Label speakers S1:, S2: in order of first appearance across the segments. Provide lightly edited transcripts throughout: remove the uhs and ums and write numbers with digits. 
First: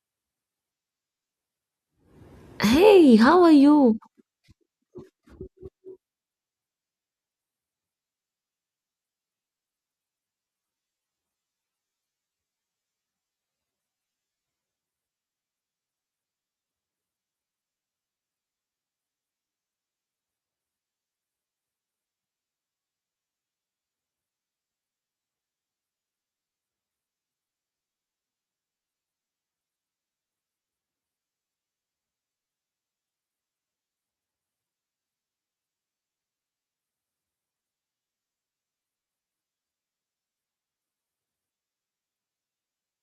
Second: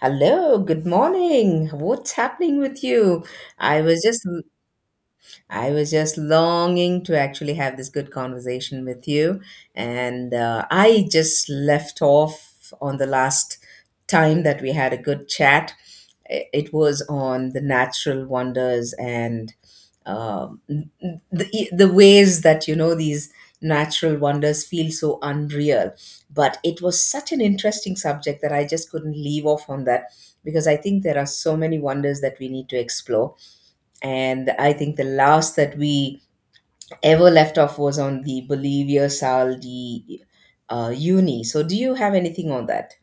S1: Hello, good morning. What's happening with
S2: Hey,
S1: you?
S2: how are
S1: I
S2: you?
S1: was just I was just longing to actually have this good conversation with you. And I just left off on the last time that we had a good chat. It was on the natural wonders and the ways that, you know, these natural wonders feel so unreal. But it was such an interesting subject that I just couldn't leave off on that because I think there are so many wonders that we need to explore, and I think the last that we ever left off was on the Bolivia Sal de Uni. So, do you have anything on that?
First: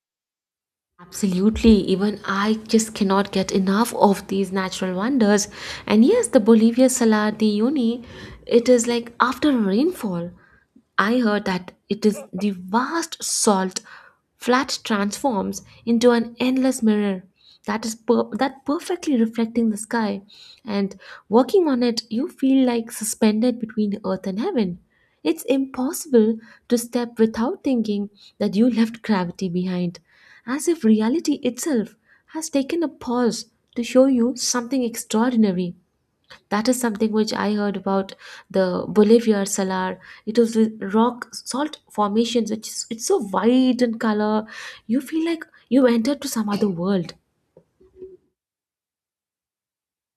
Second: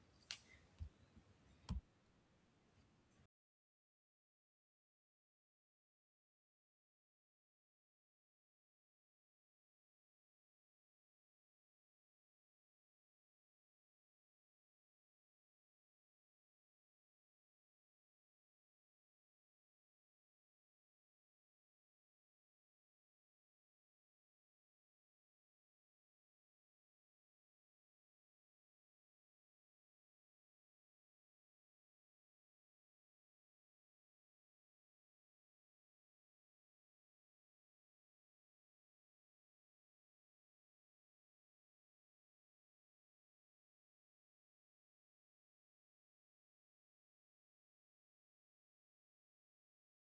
S2: Absolutely. Even I just cannot get enough of these natural wonders. And yes, the Bolivia Salar de Uyuni, it is like after a rainfall. I heard that it is the vast salt flat transforms into an endless mirror that is that perfectly reflecting the sky, and walking on it you feel like suspended between earth and heaven. It's impossible to step without thinking that you left gravity behind, as if reality itself has taken a pause to show you something extraordinary. That is something which I heard about the Bolivar Salar. It was the rock salt formations, which is it's so wide in color. You feel like you entered to some other world.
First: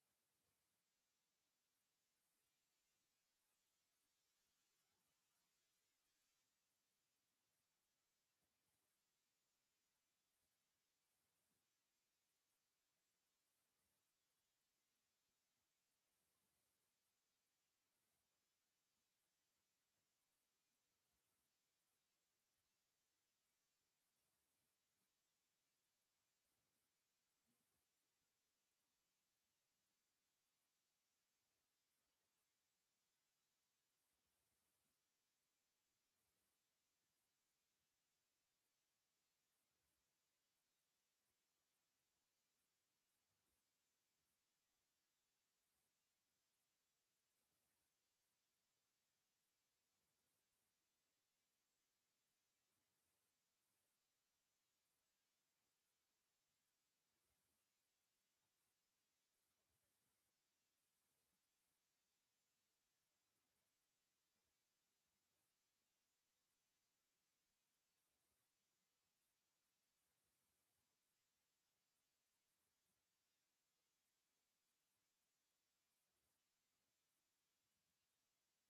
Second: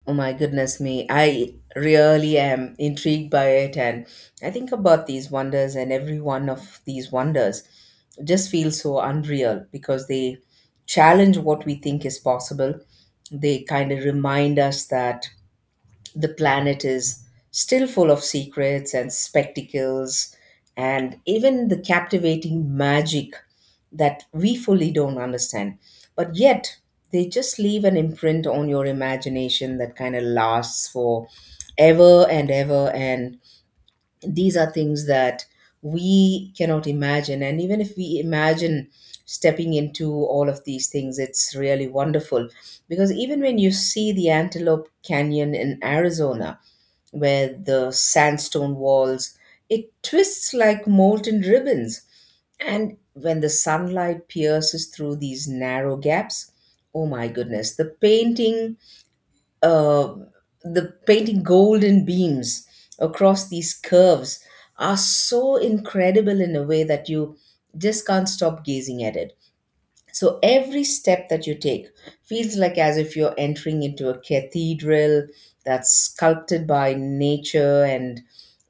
S1: Oh my goodness me. I really am intrigued by it. And I think about these wonders, and every one of these wonders just feels so unreal because they challenge what we think is possible. They kind of remind us that the planet is still full of secrets and spectacles and even the captivating magic that we fully don't understand. But yet, they just leave an imprint on your imagination that kind of lasts for ever and ever. And these are things that we cannot imagine. And even if we imagine stepping into all of these things, it's really wonderful. Because even when you see the Antelope Canyon in Arizona, with the sandstone walls. It twists like molten ribbons. And when the sunlight pierces through these narrow gaps, oh my goodness, uh, the painting golden beams across these curves are so incredible in a way that you just can't stop gazing at it. So every step that you take feels like as if you're entering into a cathedral that's sculpted by nature, and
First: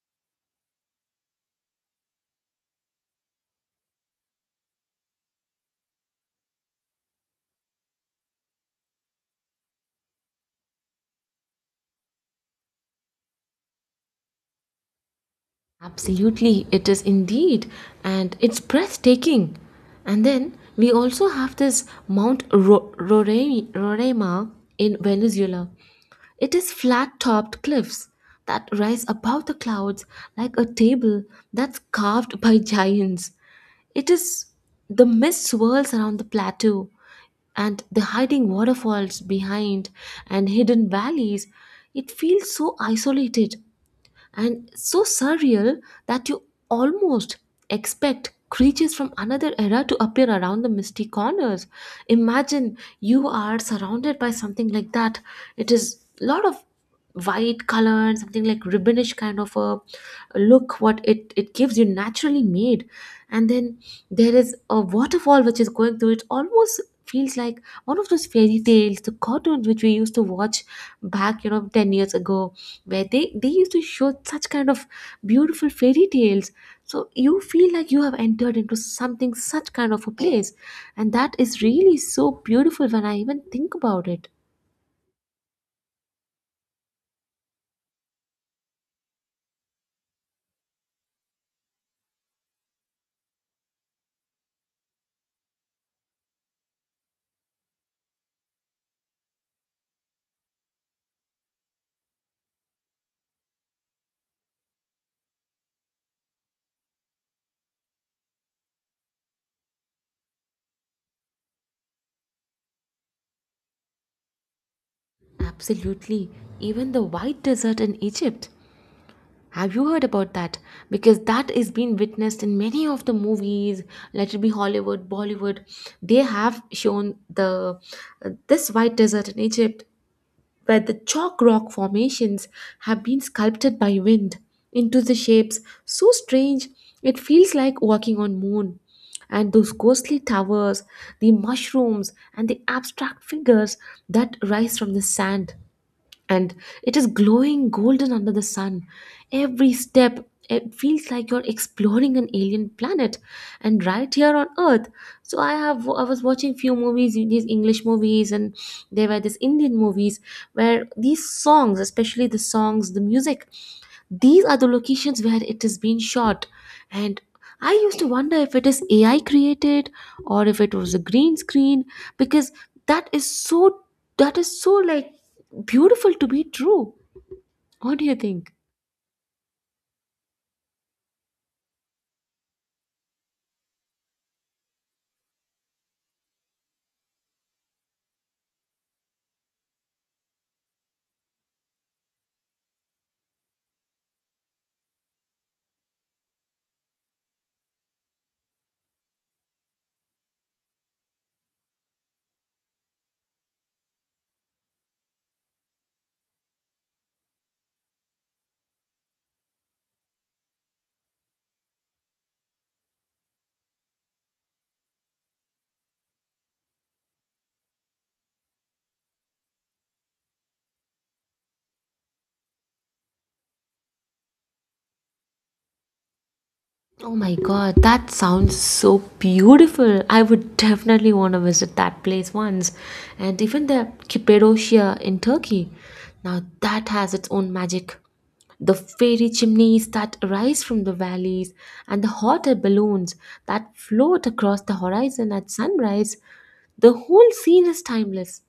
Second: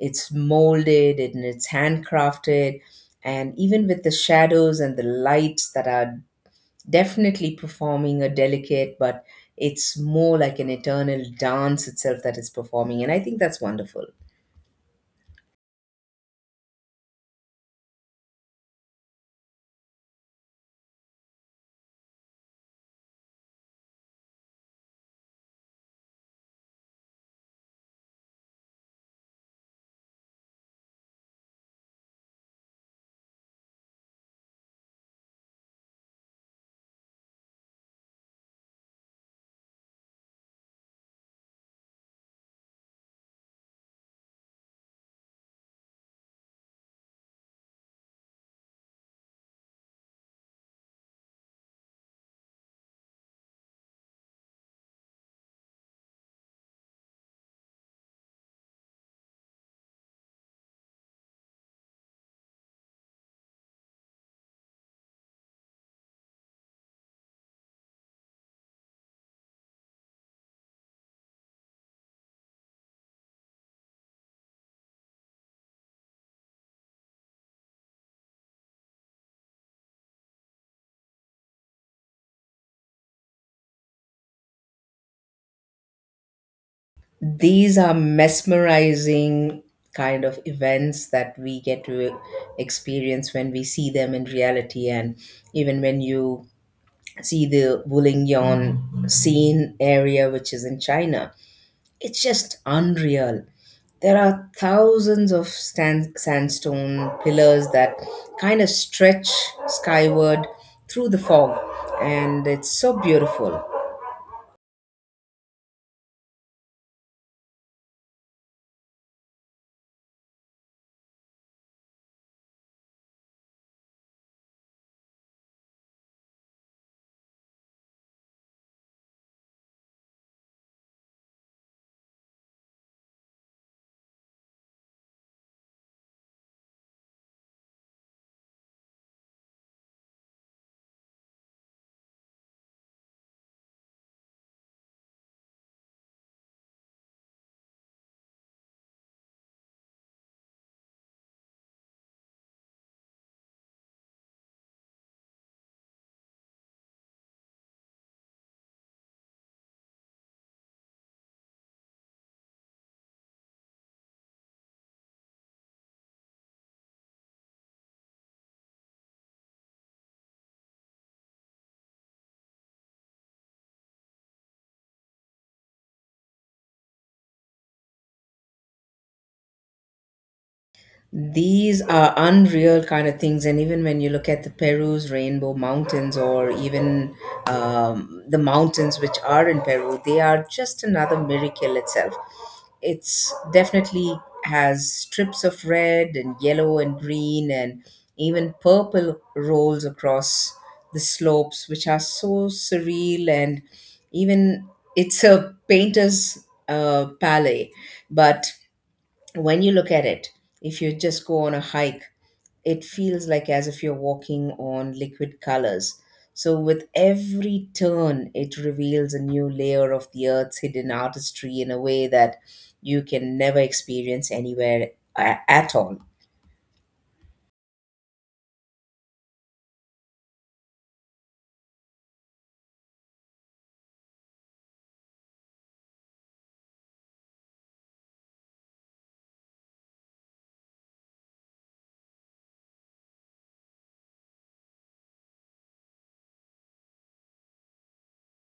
S1: it's molded and it's handcrafted. And even with the shadows and the lights that are definitely performing a delicate, but it's more like an eternal dance itself that is performing. And I think that's wonderful.
S2: Absolutely, it is indeed, and it's breathtaking. And then we also have this Mount Roraima in Venezuela. It is flat topped cliffs that rise above the clouds like a table that's carved by giants. It is the mist swirls around the plateau, and the hiding waterfalls behind and hidden valleys, it feels so isolated and so surreal that you almost expect creatures from another era to appear around the misty corners. Imagine you are surrounded by something like that. It is a lot of white color and something like ribbonish kind of a look what it gives you naturally made, and then there is a waterfall which is going through it almost feels like one of those fairy tales the cartoons which we used to watch back 10 years ago, where they used to show such kind of beautiful fairy tales, so you feel like you have entered into something such kind of a place, and that is really so beautiful when I even think about it.
S1: These are mesmerizing kind of events that we get to experience when we see them in reality, and even when you see the Boulingyong scene area, which is in China, it's just unreal. There are thousands of sandstone pillars that kind of stretch skyward through the fog, and it's so beautiful.
S2: Absolutely, even the white desert in Egypt. Have you heard about that? Because that is being witnessed in many of the movies. Let it be Hollywood, Bollywood, they have shown the this white desert in Egypt, where the chalk rock formations have been sculpted by wind into the shapes so strange. It feels like walking on moon, and those ghostly towers, the mushrooms and the abstract figures that rise from the sand, and it is glowing golden under the sun. Every step, it feels like you're exploring an alien planet and right here on earth. So I was watching few movies, these English movies, and there were these Indian movies where these songs, especially the songs, the music, these are the locations where it is being shot. And I used to wonder if it is AI created, or if it was a green screen, because that is so that is so like beautiful to be true. What do you think?
S1: These are unreal kind of things, and even when you look at the Peru's rainbow mountains, or even the mountains which are in Peru, they are just another miracle itself. It's definitely has strips of red and yellow and green and even purple rolls across the slopes, which are so surreal, and even it's a painter's palette, but when you look at it, if you just go on a hike, it feels like as if you're walking on liquid colors. So, with every turn, it reveals a new layer of the earth's hidden artistry in a way that you can never experience anywhere at all.
S2: Oh my god, that sounds so beautiful. I would definitely want to visit that place once. And even the Cappadocia in Turkey. Now that has its own magic. The fairy chimneys that arise from the valleys and the hot air balloons that float across the horizon at sunrise. The whole scene is timeless.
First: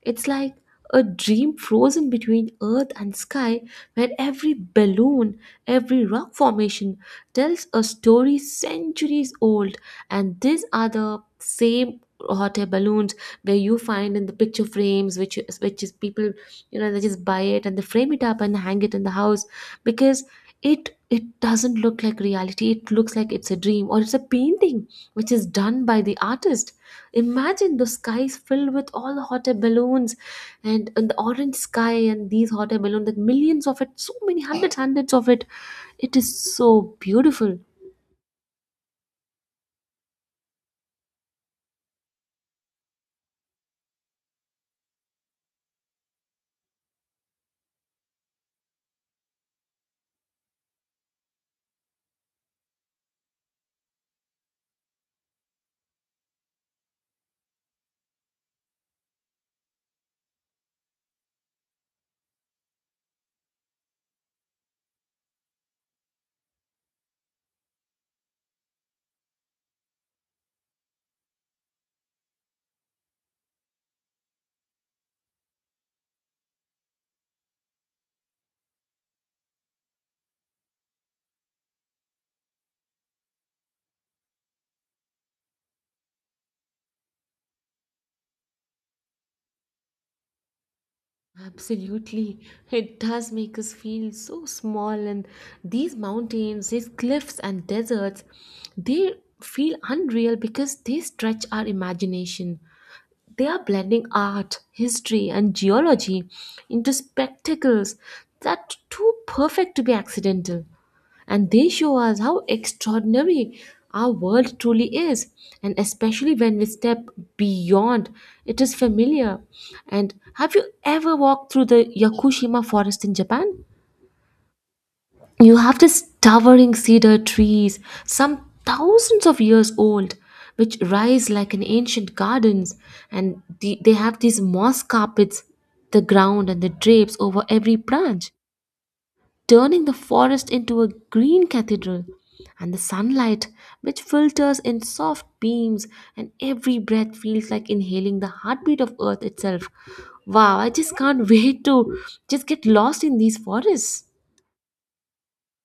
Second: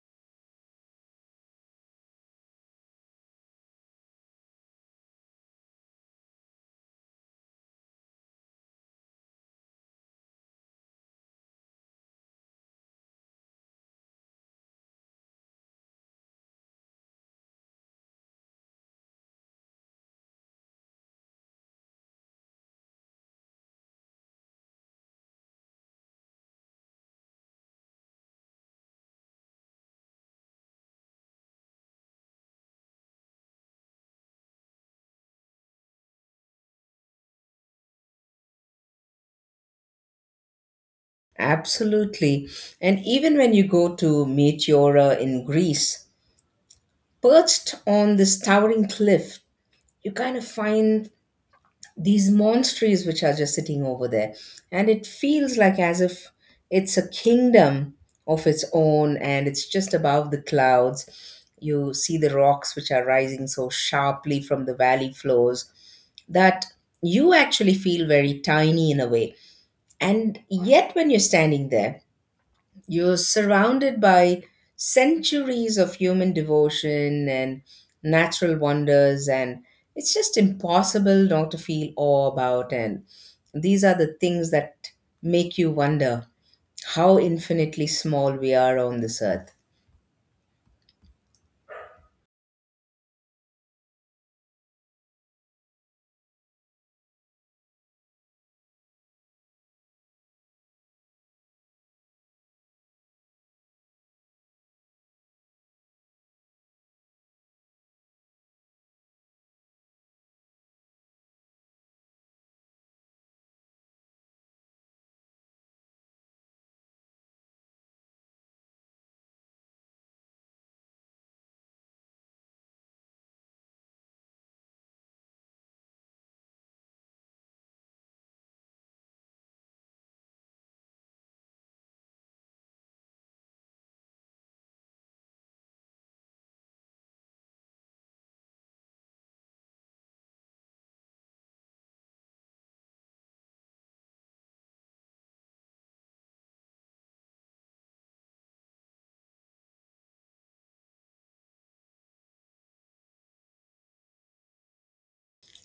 S2: It's like a dream frozen between earth and sky, where every balloon, every rock formation tells a story centuries old. And these are the same hot air balloons where you find in the picture frames, which is people, they just buy it and they frame it up and hang it in the house, because it doesn't look like reality. It looks like it's a dream or it's a painting which is done by the artist. Imagine the skies filled with all the hot air balloons, and the orange sky and these hot air balloons, like millions of it, so many hundreds, hundreds of it. It is so beautiful.
S1: Absolutely. And even when you go to Meteora in Greece, perched on this towering cliff, you kind of find these monasteries which are just sitting over there, and it feels like as if it's a kingdom of its own, and it's just above the clouds. You see the rocks which are rising so sharply from the valley floors that you actually feel very tiny in a way, and yet when you're standing there, you're surrounded by centuries of human devotion and natural wonders, and it's just impossible not to feel awe about. And these are the things that make you wonder how infinitely small we are on this earth.
S2: Absolutely. It does make us feel so small. And these mountains, these cliffs and deserts, they feel unreal because they stretch our imagination. They are blending art, history, and geology into spectacles that are too perfect to be accidental. And they show us how extraordinary our world truly is, and especially when we step beyond it is familiar. And have you ever walked through the Yakushima forest in Japan? You have these towering cedar trees, some thousands of years old, which rise like an ancient gardens, and they have these moss carpets the ground and the drapes over every branch, turning the forest into a green cathedral. And the sunlight, which filters in soft beams, and every breath feels like inhaling the heartbeat of Earth itself. Wow, I just can't wait to just get lost in these forests.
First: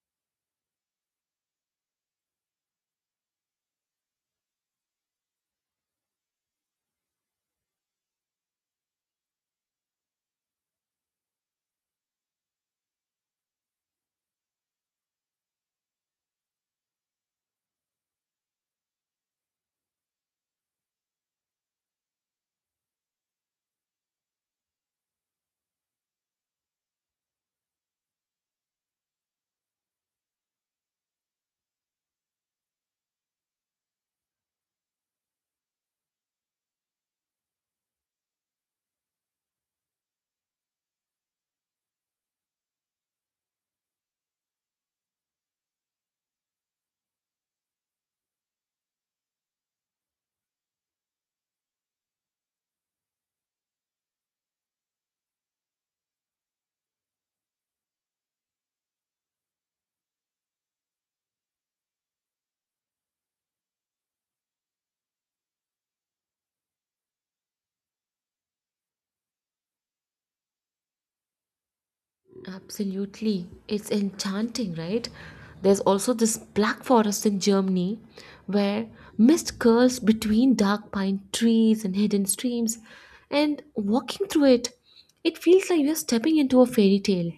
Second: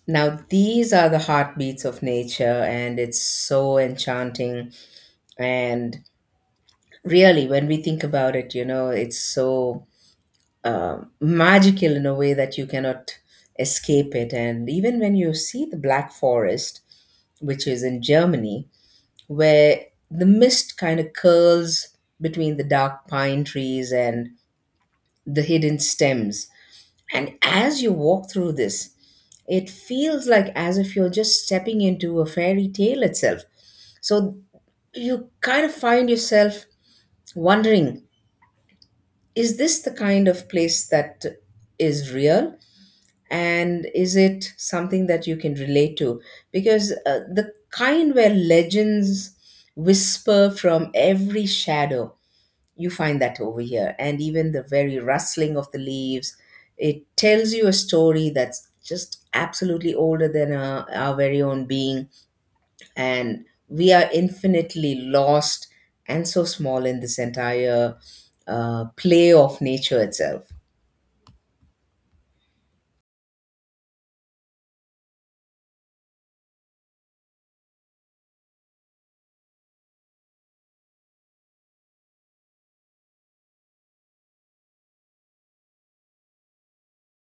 S1: Now, these are the heartbeats of nature, and it's so enchanting. And really, when we think about it, you know, it's so magical in a way that you cannot escape it. And even when you see the Black Forest, which is in Germany, where the mist kind of curls between the dark pine trees and the hidden stems. And as you walk through this, it feels like as if you're just stepping into a fairy tale itself. So you kind of find yourself wondering, is this the kind of place that is real, and is it something that you can relate to, because the kind where legends whisper from every shadow, you find that over here. And even the very rustling of the leaves, it tells you a story that's just absolutely older than our very own being, and we are infinitely lost and so small in this entire play of nature itself.
S2: Absolutely. It's enchanting, right? There's also this Black Forest in Germany where mist curls between dark pine trees and hidden streams, and walking through it, it feels like you're stepping into a fairy tale.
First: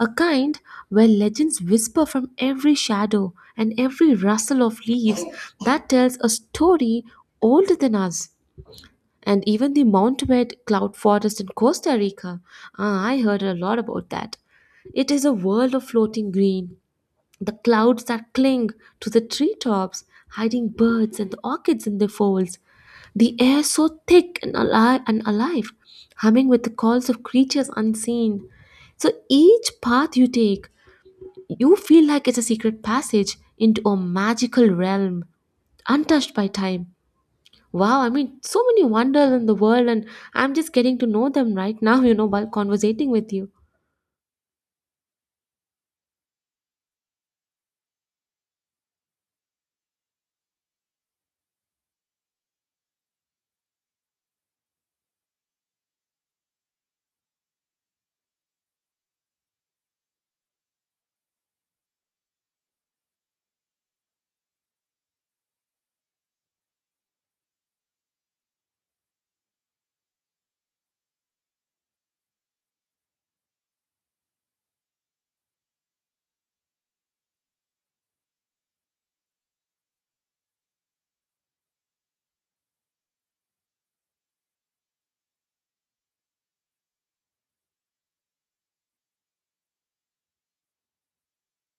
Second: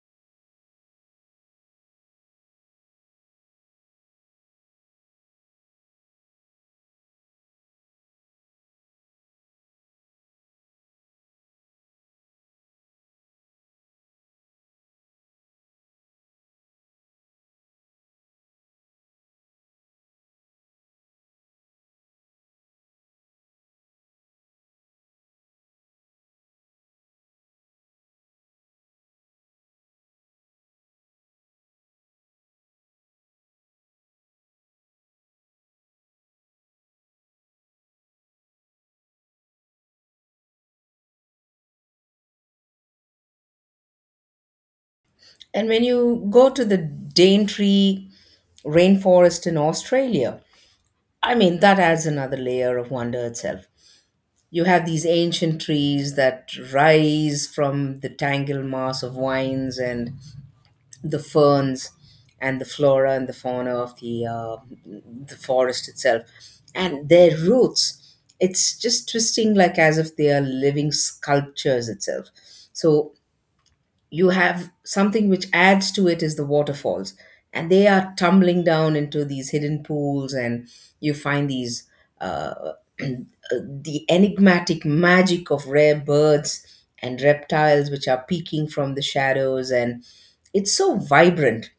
S2: A kind where legends whisper from every shadow and every rustle of leaves that tells a story older than us. And even the Montbed cloud forest in Costa Rica. Ah, I heard a lot about that. It is a world of floating green, the clouds that cling to the treetops, hiding birds and the orchids in their folds. The air so thick and alive, humming with the calls of creatures unseen. So each path you take, you feel like it's a secret passage into a magical realm, untouched by time. Wow, I mean, so many wonders in the world, and I'm just getting to know them right now, while conversating with you.
S1: And when you go to the Daintree rainforest in Australia, I mean, that adds another layer of wonder itself. You have these ancient trees that rise from the tangled mass of vines and the ferns and the flora and the fauna of the forest itself. And their roots, it's just twisting like as if they are living sculptures itself. So you have something which adds to it is the waterfalls, and they are tumbling down into these hidden pools, and you find these uh, the enigmatic magic of rare birds and reptiles which are peeking from the shadows, and it's so vibrant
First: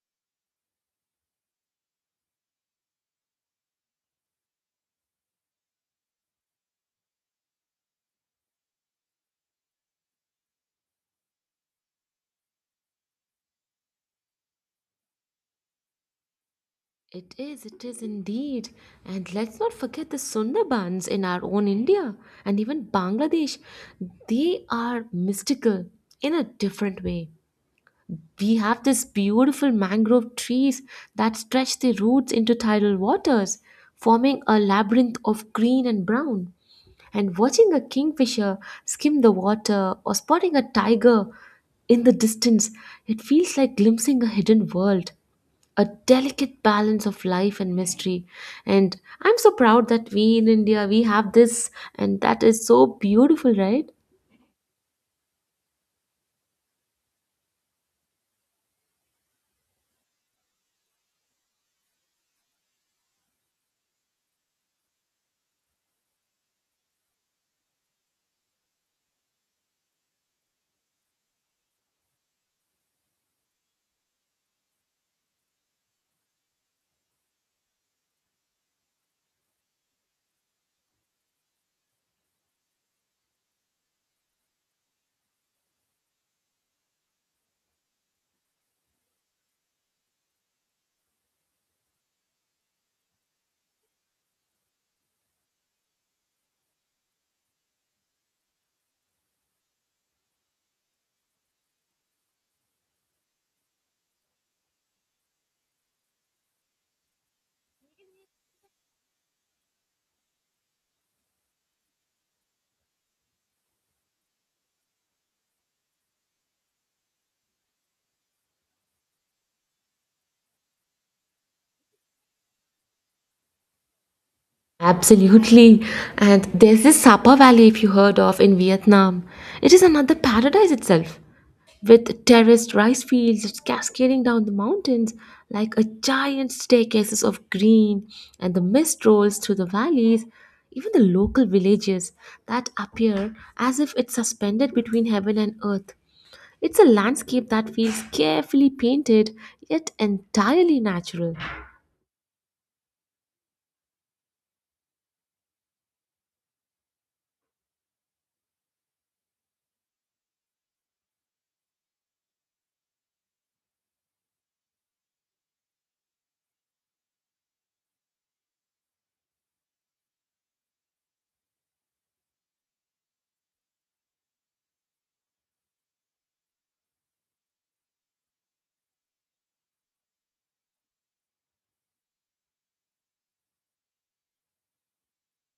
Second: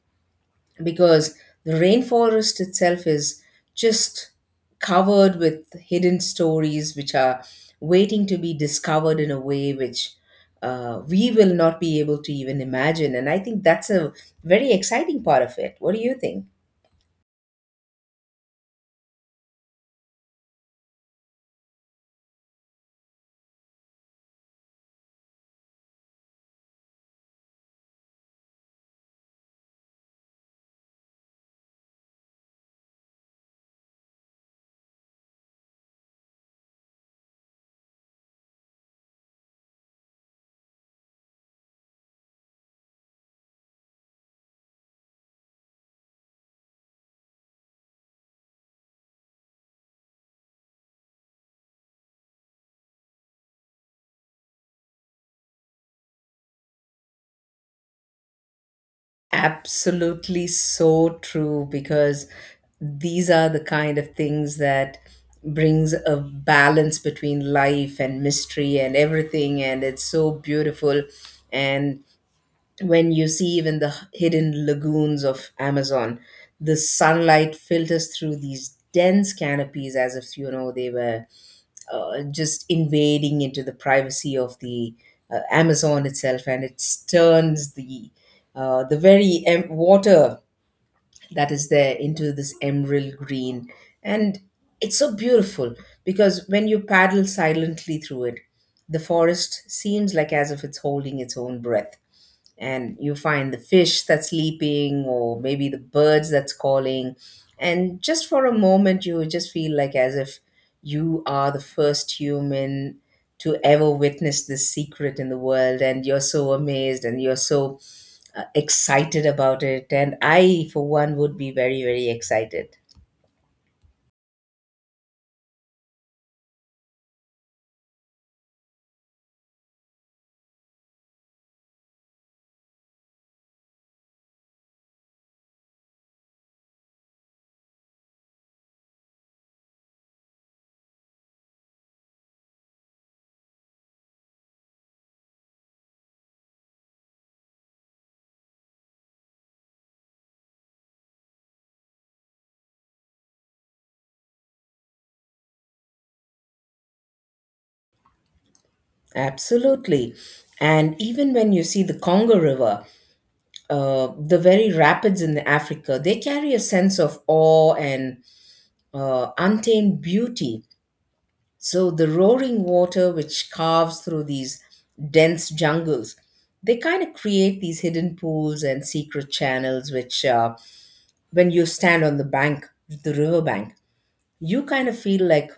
S1: because the rainforest itself is just covered with hidden stories which are waiting to be discovered in a way which we will not be able to even imagine. And I think that's a very exciting part of it. What do you think?
S2: It is indeed. And let's not forget the Sundarbans in our own India and even Bangladesh. They are mystical in a different way. We have these beautiful mangrove trees that stretch their roots into tidal waters, forming a labyrinth of green and brown. And watching a kingfisher skim the water or spotting a tiger in the distance, it feels like glimpsing a hidden world, a delicate balance of life and mystery. And I'm so proud that we in India we have this, and that is so beautiful, right?
S1: Absolutely so true, because these are the kind of things that brings a balance between life and mystery and everything, and it's so beautiful. And when you see even the hidden lagoons of Amazon, the sunlight filters through these dense canopies as if, you know, they were just invading into the privacy of the Amazon itself, and it turns the water that is there into this emerald green, and it's so beautiful because when you paddle silently through it, the forest seems like as if it's holding its own breath, and you find the fish that's leaping or maybe the birds that's calling, and just for a moment you just feel like as if you are the first human to ever witness this secret in the world, and you're so amazed and you're so excited about it. And I for one would be very very excited.
S2: Absolutely. And there's this Sapa Valley, if you heard of, in Vietnam. It is another paradise itself, with terraced rice fields that's cascading down the mountains like a giant staircases of green, and the mist rolls through the valleys. Even the local villages that appear as if it's suspended between heaven and earth. It's a landscape that feels carefully painted yet entirely natural.
S1: Absolutely. And even when you see the Congo River, the very rapids in Africa, they carry a sense of awe and untamed beauty. So the roaring water which carves through these dense jungles, they kind of create these hidden pools and secret channels, which when you stand on the bank, the river bank, you kind of feel like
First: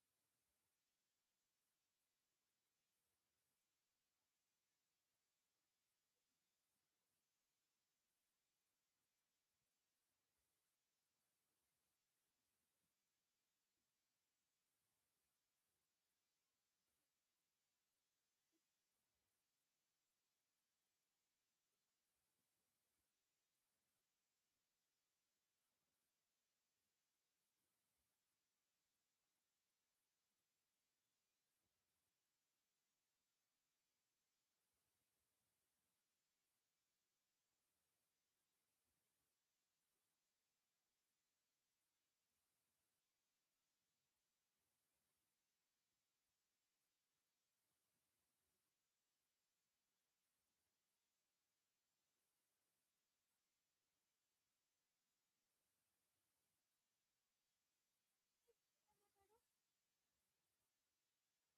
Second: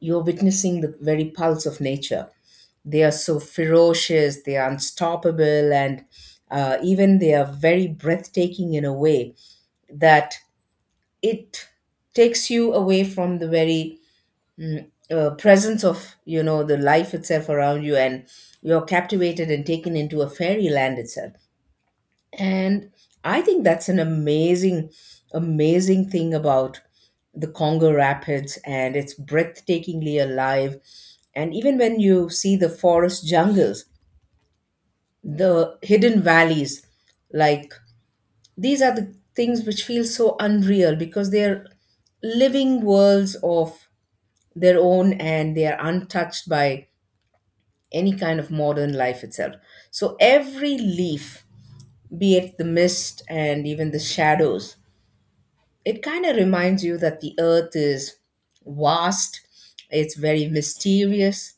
S1: you're witnessing the very pulse of nature. They are so ferocious, they are unstoppable, and even they are very breathtaking in a way that it takes you away from the very presence of, you know, the life itself around you, and you're captivated and taken into a fairyland itself. And I think that's an amazing thing about the Congo rapids, and it's breathtakingly alive. And even when you see the forest jungles, the hidden valleys, like, these are the things which feel so unreal because they're living worlds of their own, and they are untouched by any kind of modern life itself. So every leaf, be it the mist and even the shadows, it kind of reminds you that the earth is vast, it's very mysterious,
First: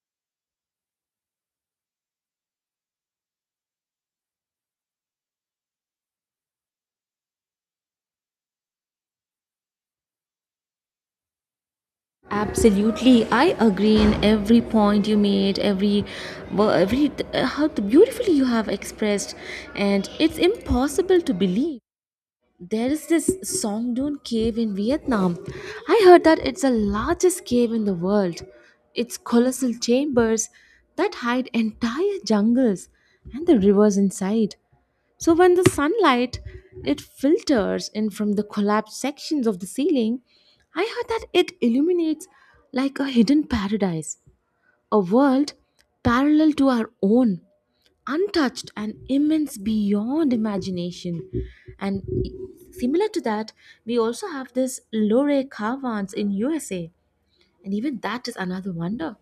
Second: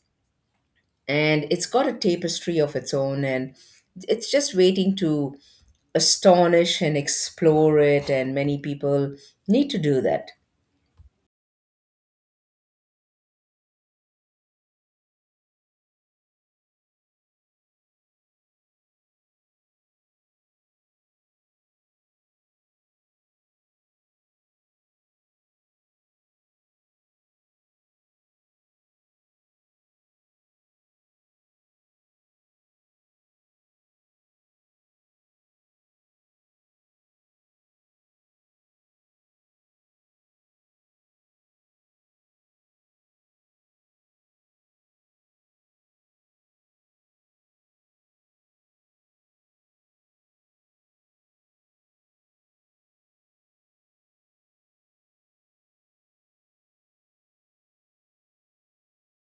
S1: and it's got a tapestry of its own, and it's just waiting to astonish and explore it. And many people need to do that.
S2: Absolutely, I agree in every point you made, every, how beautifully you have expressed, and it's impossible to believe. There is this Songdoon cave in Vietnam. I heard that it's the largest cave in the world. Its colossal chambers that hide entire jungles and the rivers inside. So when the sunlight it filters in from the collapsed sections of the ceiling, I heard that it illuminates like a hidden paradise, a world parallel to our own, untouched and immense beyond imagination. And similar to that, we also have this Lore Caverns in USA, and even that is another wonder.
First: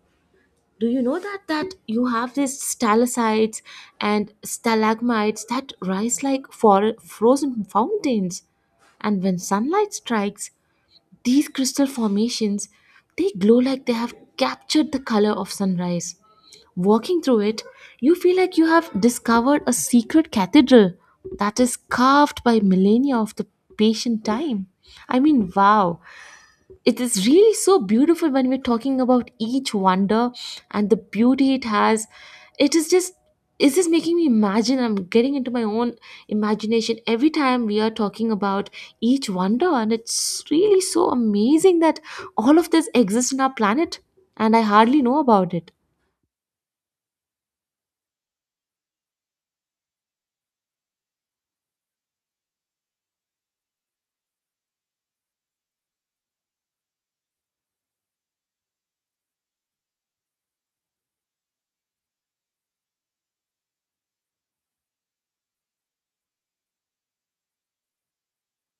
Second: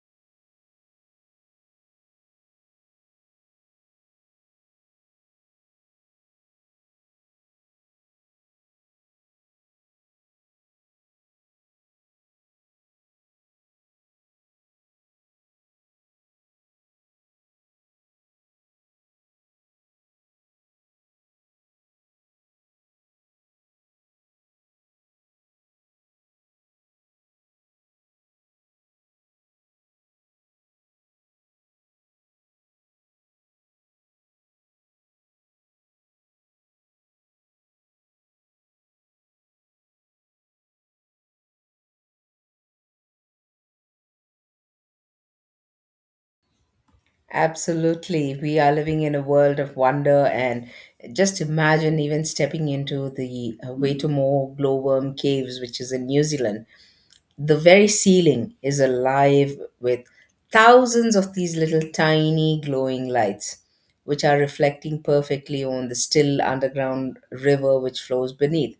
S2: Do you know that you have these stalactites and stalagmites that rise like frozen fountains, and when sunlight strikes, these crystal formations, they glow like they have captured the color of sunrise. Walking through it, you feel like you have discovered a secret cathedral that is carved by millennia of the patient time. I mean, wow, it is really so beautiful when we're talking about each wonder and the beauty it has. It is just it is just making me imagine. I'm getting into my own imagination every time we are talking about each wonder, and it's really so amazing that all of this exists in our planet, and I hardly know about it.
S1: Absolutely. We are living in a world of wonder, and just imagine even stepping into the Waitomo glowworm caves, which is in New Zealand. The very ceiling is alive with thousands of these little tiny glowing lights, which are reflecting perfectly on the still underground river which flows beneath.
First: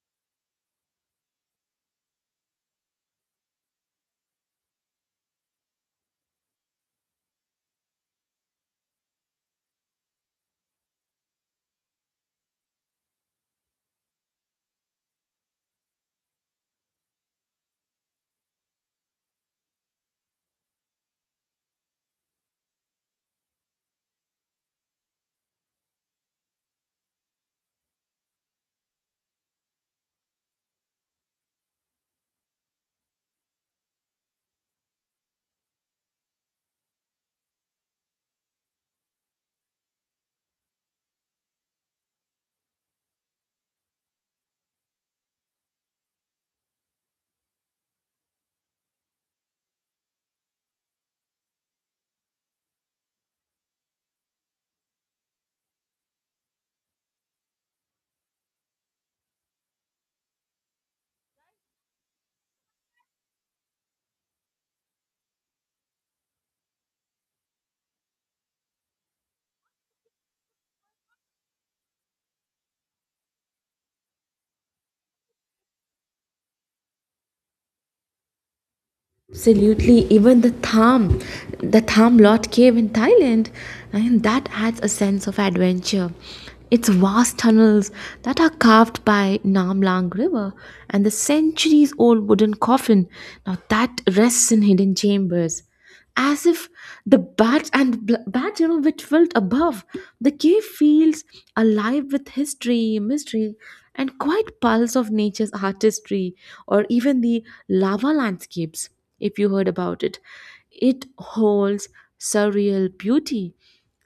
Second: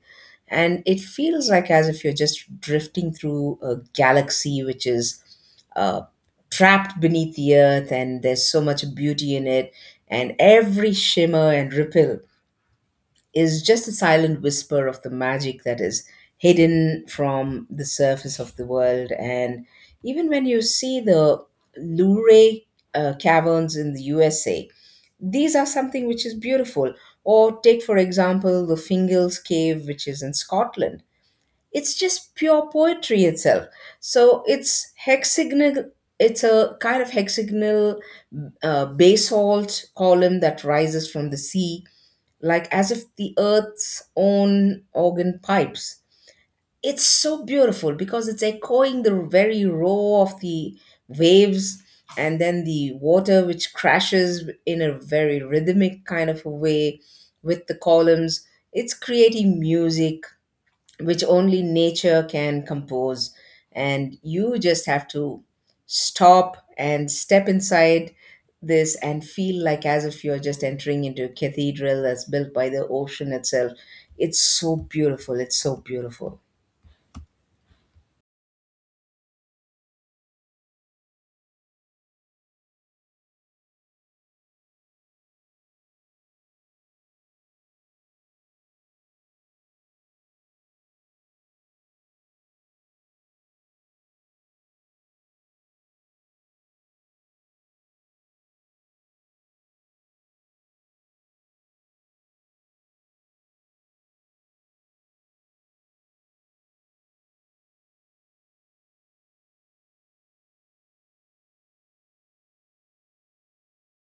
S1: And it feels like as if you're just drifting through a galaxy which is uh, trapped beneath the earth, and there's so much beauty in it, and every shimmer and ripple is just a silent whisper of the magic that is hidden from the surface of the world. And even when you see the Luray caverns in the USA, these are something which is beautiful. Or take, for example, the Fingals Cave, which is in Scotland. It's just pure poetry itself. So it's hexagonal. It's a kind of hexagonal basalt column that rises from the sea like as if the earth's own organ pipes. It's so beautiful because it's echoing the very roar of the waves, and then the water which crashes in a very rhythmic kind of a way with the columns. It's creating music which only nature can compose. And you just have to stop and step inside this and feel like as if you're just entering into a cathedral that's built by the ocean itself. It's so beautiful. It's so beautiful.
S2: Absolutely, even the tham lot cave in Thailand, and that adds a sense of adventure. Its vast tunnels that are carved by Nam Lang River, and the centuries old wooden coffin. Now that rests in hidden chambers as if the bat and bat, you know, which felt above the cave, feels alive with history, mystery, and quiet pulse of nature's artistry. Or even the lava landscapes, if you heard about it, it holds surreal beauty.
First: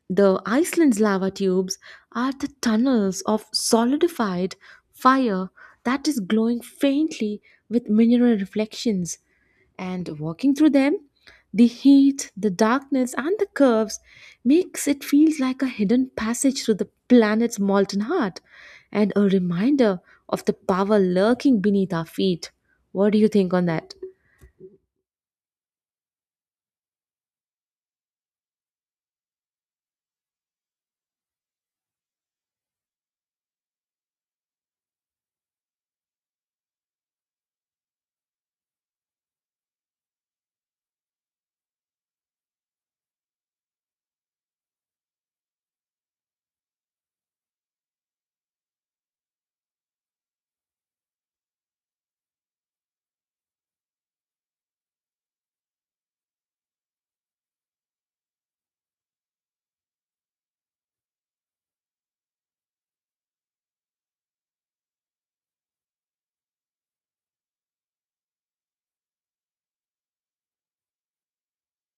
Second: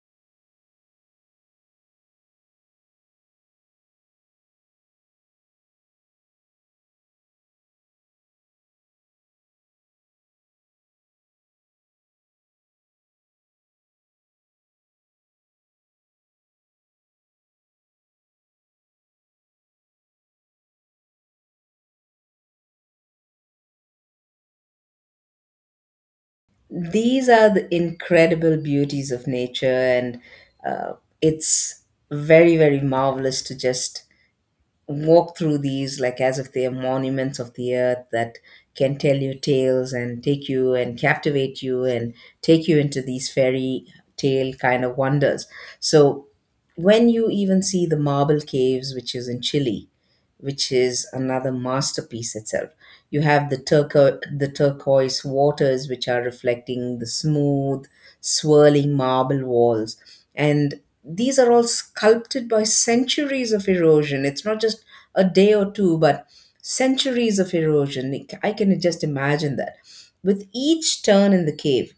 S2: The Iceland's lava tubes are the tunnels of solidified fire that is glowing faintly with mineral reflections. And walking through them, the heat, the darkness, and the curves makes it feel like a hidden passage through the planet's molten heart and a reminder of the power lurking beneath our feet. What do you think on that?
S1: These are the incredible beauties of nature, and uh, it's very, very marvelous to just walk through these like as if they are monuments of the earth that can tell you tales and take you and captivate you and take you into these fairy tale kind of wonders. So when you even see the marble caves, which is in Chile, which is another masterpiece itself. You have the turquoise waters which are reflecting the smooth, swirling marble walls. And these are all sculpted by centuries of erosion. It's not just a day or two, but centuries of erosion. I can just imagine that. With each turn in the cave,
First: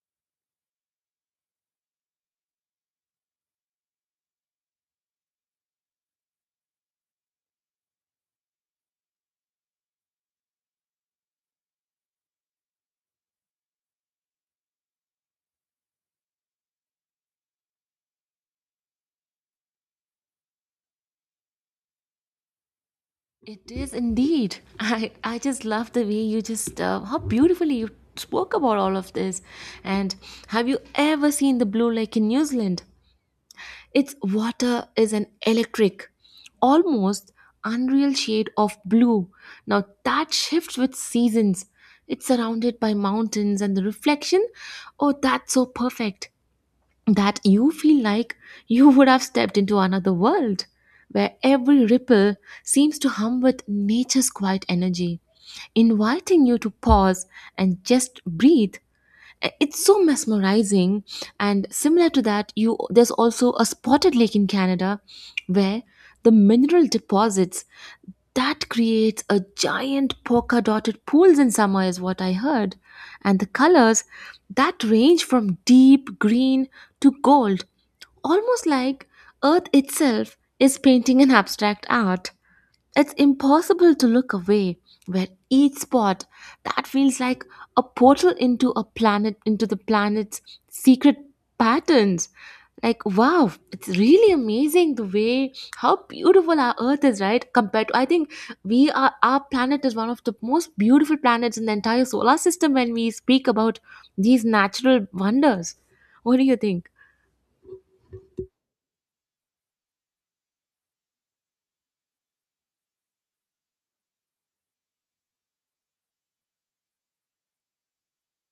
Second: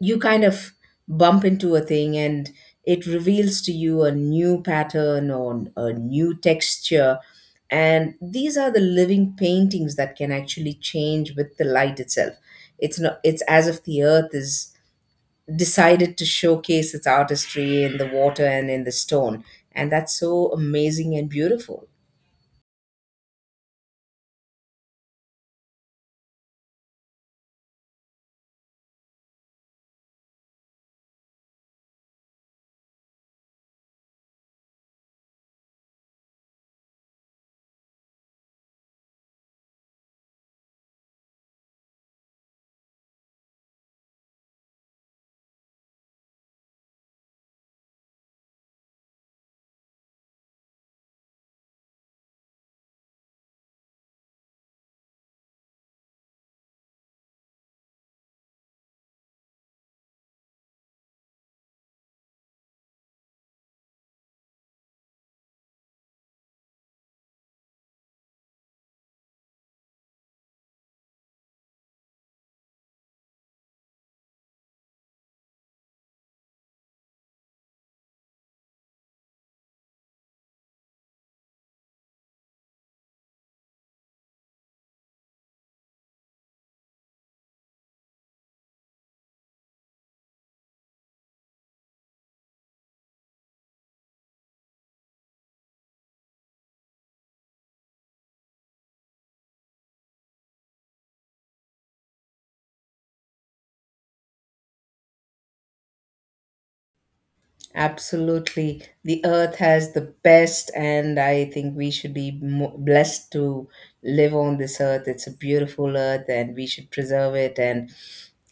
S1: you kind of bump into a thing and it reveals to you a new pattern or a new texture. And these are the living paintings that can actually change with the light itself. It's as if the earth is decided to showcase its artistry in the water and in the stone, and that's so amazing and beautiful.
S2: It is indeed. I just love the way you how beautifully you spoke about all of this. And have you ever seen the blue lake in New Zealand? Its water is an electric, almost unreal shade of blue. Now that shifts with seasons. It's surrounded by mountains and the reflection. Oh, that's so perfect that you feel like you would have stepped into another world where every ripple seems to hum with nature's quiet energy, inviting you to pause and just breathe. It's so mesmerizing. And similar to that, you there's also a spotted lake in Canada, where the mineral deposits that creates a giant polka dotted pools in summer is what I heard. And the colors that range from deep green to gold, almost like earth itself is painting an abstract art. It's impossible to look away, where each spot that feels like a portal into a planet, into the planet's secret patterns. Like, wow, it's really amazing the way how beautiful our Earth is, right? Compared to, I think we are, our planet is one of the most beautiful planets in the entire solar system when we speak about these natural wonders. What do you think?
S1: Absolutely. The earth has the best, and I think we should be blessed to live on this earth. It's a beautiful earth, and we should preserve it. And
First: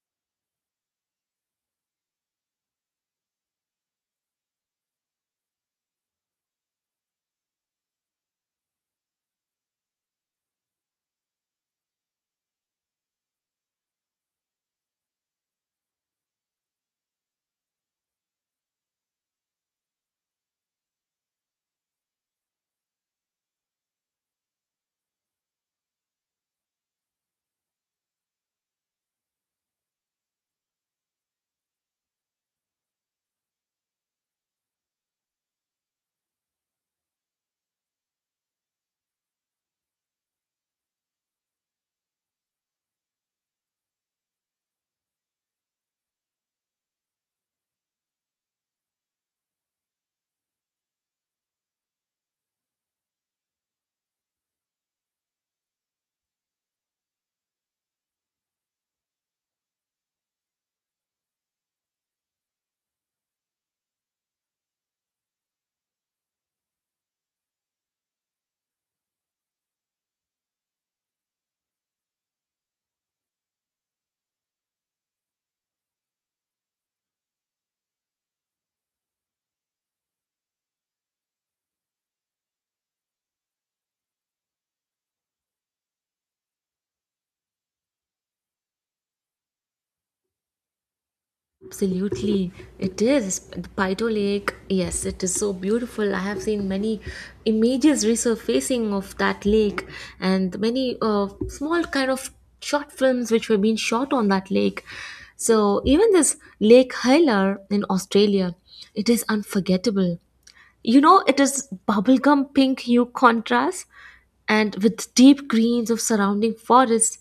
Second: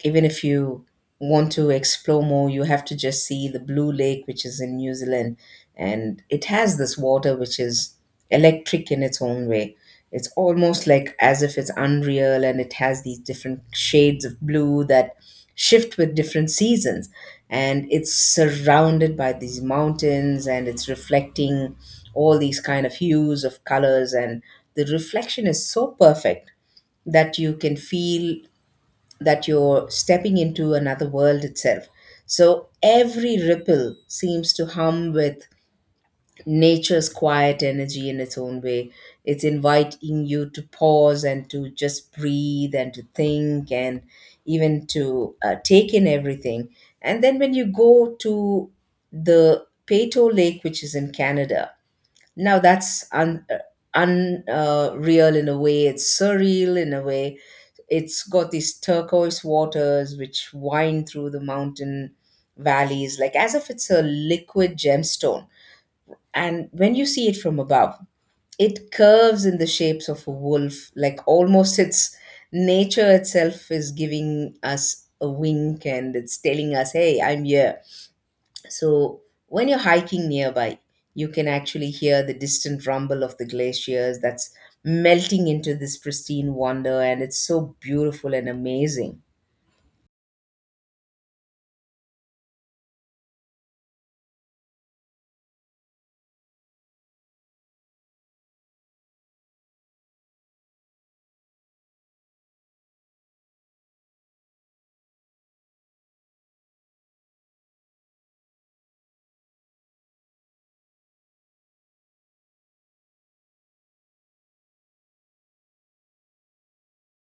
S1: even if you want to explore more, you have to just see the Blue Lake, which is in New Zealand. And it has this water, which is electric in its own way. It's almost like as if it's unreal, and it has these different shades of blue that shift with different seasons. And it's surrounded by these mountains and it's reflecting all these kind of hues of colors. And the reflection is so perfect that you can feel that you're stepping into another world itself. So every ripple seems to hum with nature's quiet energy in its own way. It's inviting you to pause and to just breathe and to think and even to take in everything. And then when you go to the Peyto Lake, which is in Canada, now that's un. Un real in a way, it's surreal in a way. It's got these turquoise waters which wind through the mountain valleys, like as if it's a liquid gemstone. And when you see it from above, it curves in the shapes of a wolf, like almost its nature itself is giving us a wink and it's telling us, hey, I'm here. So when you're hiking nearby, you can actually hear the distant rumble of the glaciers that's melting into this pristine wonder, and it's so beautiful and amazing.
S2: Absolutely, it is. The Paito Lake, yes, it is so beautiful. I have seen many images resurfacing of that lake, and many small kind of short films which were being shot on that lake. So, even this Lake Hylar in Australia, it is unforgettable. You know, it is bubblegum pink hue contrast and with deep greens of surrounding forests.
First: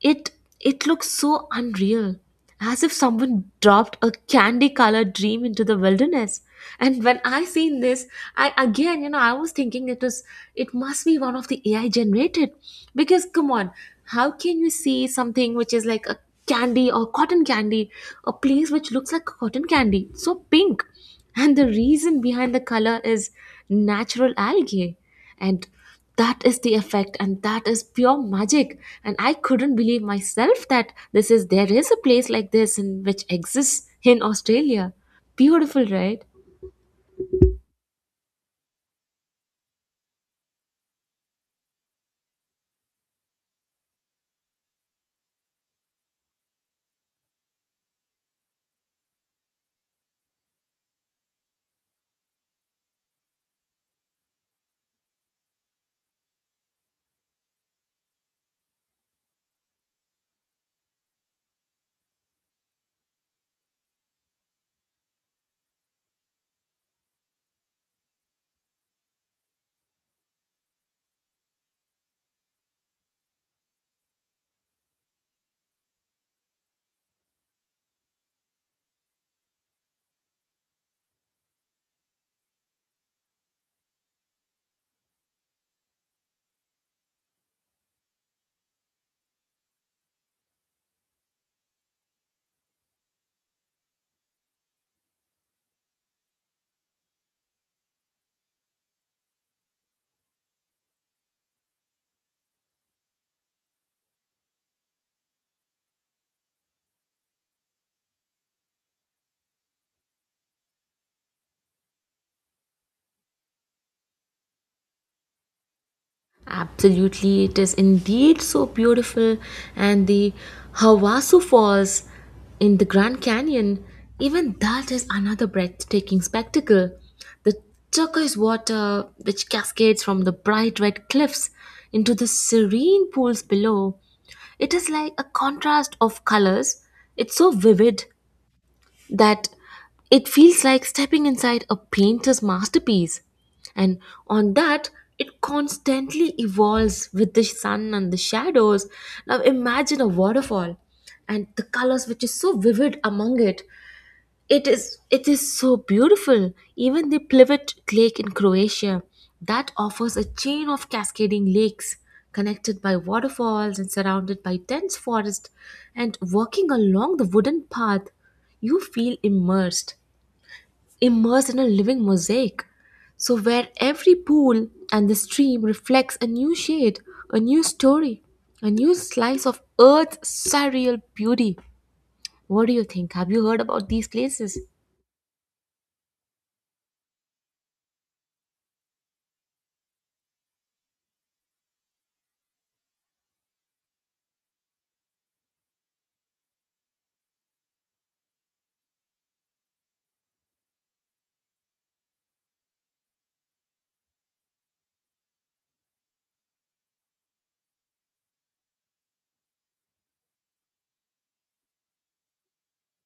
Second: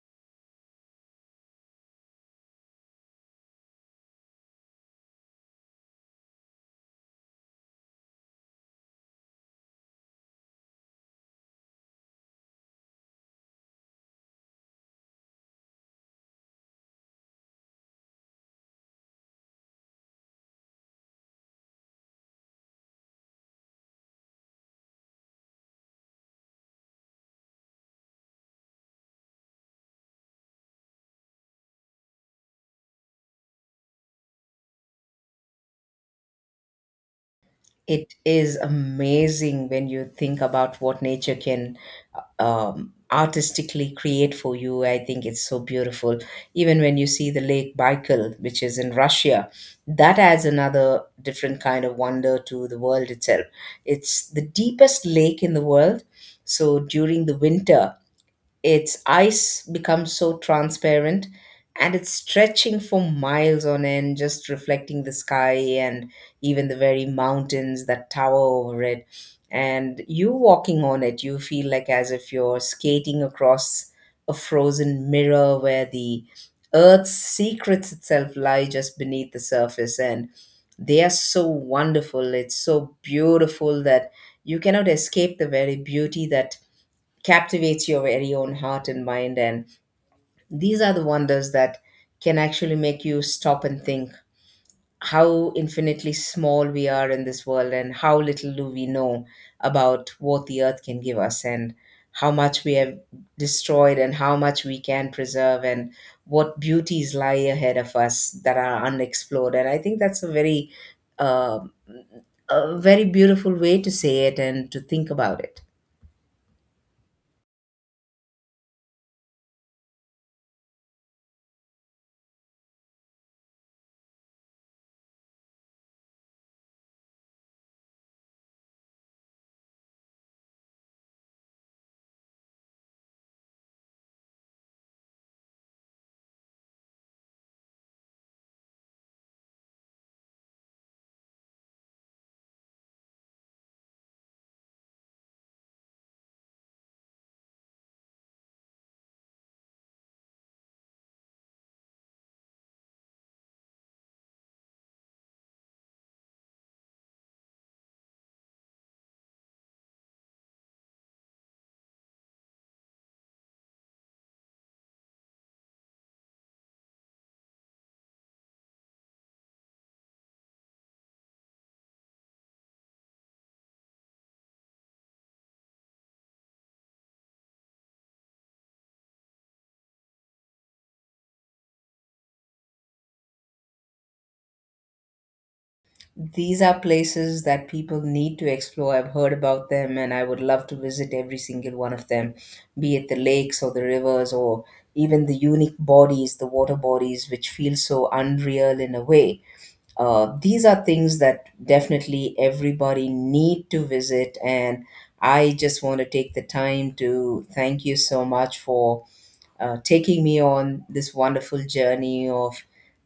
S2: It it looks so unreal, as if someone dropped a candy-colored dream into the wilderness. And when I seen this, I again, I was thinking it must be one of the AI generated. Because come on, how can you see something which is like a candy or cotton candy, a place which looks like cotton candy, so pink? And the reason behind the color is natural algae. And that is the effect, and that is pure magic. And I couldn't believe myself that this is there is a place like this in which exists in Australia. Beautiful, right?
S1: It is amazing when you think about what nature can artistically create for you. I think it's so beautiful. Even when you see the Lake Baikal, which is in Russia, that adds another different kind of wonder to the world itself. It's the deepest lake in the world. So during the winter, its ice becomes so transparent and it's stretching for miles on end, just reflecting the sky and even the very mountains that tower over it. And you walking on it, you feel like as if you're skating across a frozen mirror where the earth's secrets itself lie just beneath the surface. And they are so wonderful, it's so beautiful that you cannot escape the very beauty that captivates your very own heart and mind. And these are the wonders that can actually make you stop and think how infinitely small we are in this world and how little do we know about what the earth can give us, and how much we have destroyed, and how much we can preserve, and what beauties lie ahead of us that are unexplored. And I think that's uh, a very beautiful way to say it and to think about it.
S2: Absolutely, it is indeed so beautiful. And the Havasu Falls in the Grand Canyon, even that is another breathtaking spectacle. The turquoise water, which cascades from the bright red cliffs into the serene pools below, it is like a contrast of colors. It's so vivid that it feels like stepping inside a painter's masterpiece. And on that, it constantly evolves with the sun and the shadows. Now imagine a waterfall and the colors which is so vivid among it. It is so beautiful. Even the Plivet Lake in Croatia that offers a chain of cascading lakes connected by waterfalls and surrounded by dense forest, and walking along the wooden path you feel immersed in a living mosaic, so where every pool and the stream reflects a new shade, a new story, a new slice of earth's surreal beauty. What do you think? Have you heard about these places?
S1: These are places that people need to explore. I've heard about them and I would love to visit every single one of them, be it the lakes or the rivers or even the unique bodies, the water bodies, which feel so unreal in a way. These are things that definitely everybody need to visit. And I just want to take the time to thank you so much for taking me on this wonderful journey of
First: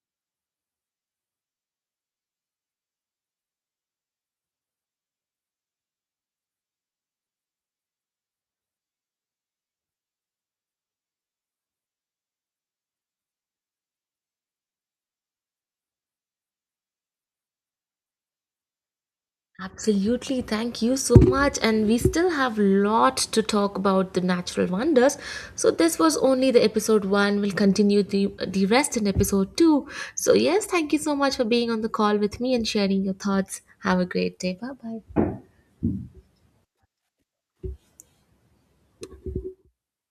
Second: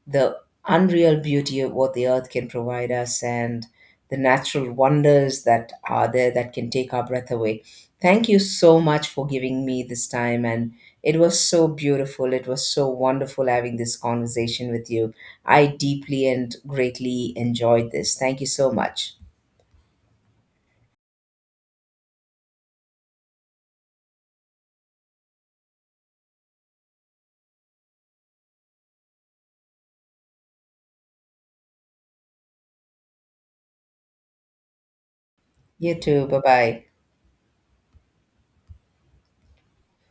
S1: the unreal beauty of what the earth can provide us and the natural wonders that are there that can take our breath away. Thank you so much for giving me this time. And it was so beautiful. It was so wonderful having this conversation with you. I deeply and greatly enjoyed this. Thank you so much.
S2: Absolutely, thank you so much. And we still have lot to talk about the natural wonders. So this was only the episode one. We'll continue the rest in episode two. So yes, thank you so much for being on the call with me and sharing your thoughts. Have a great day. Bye bye.
S1: You too. Bye bye.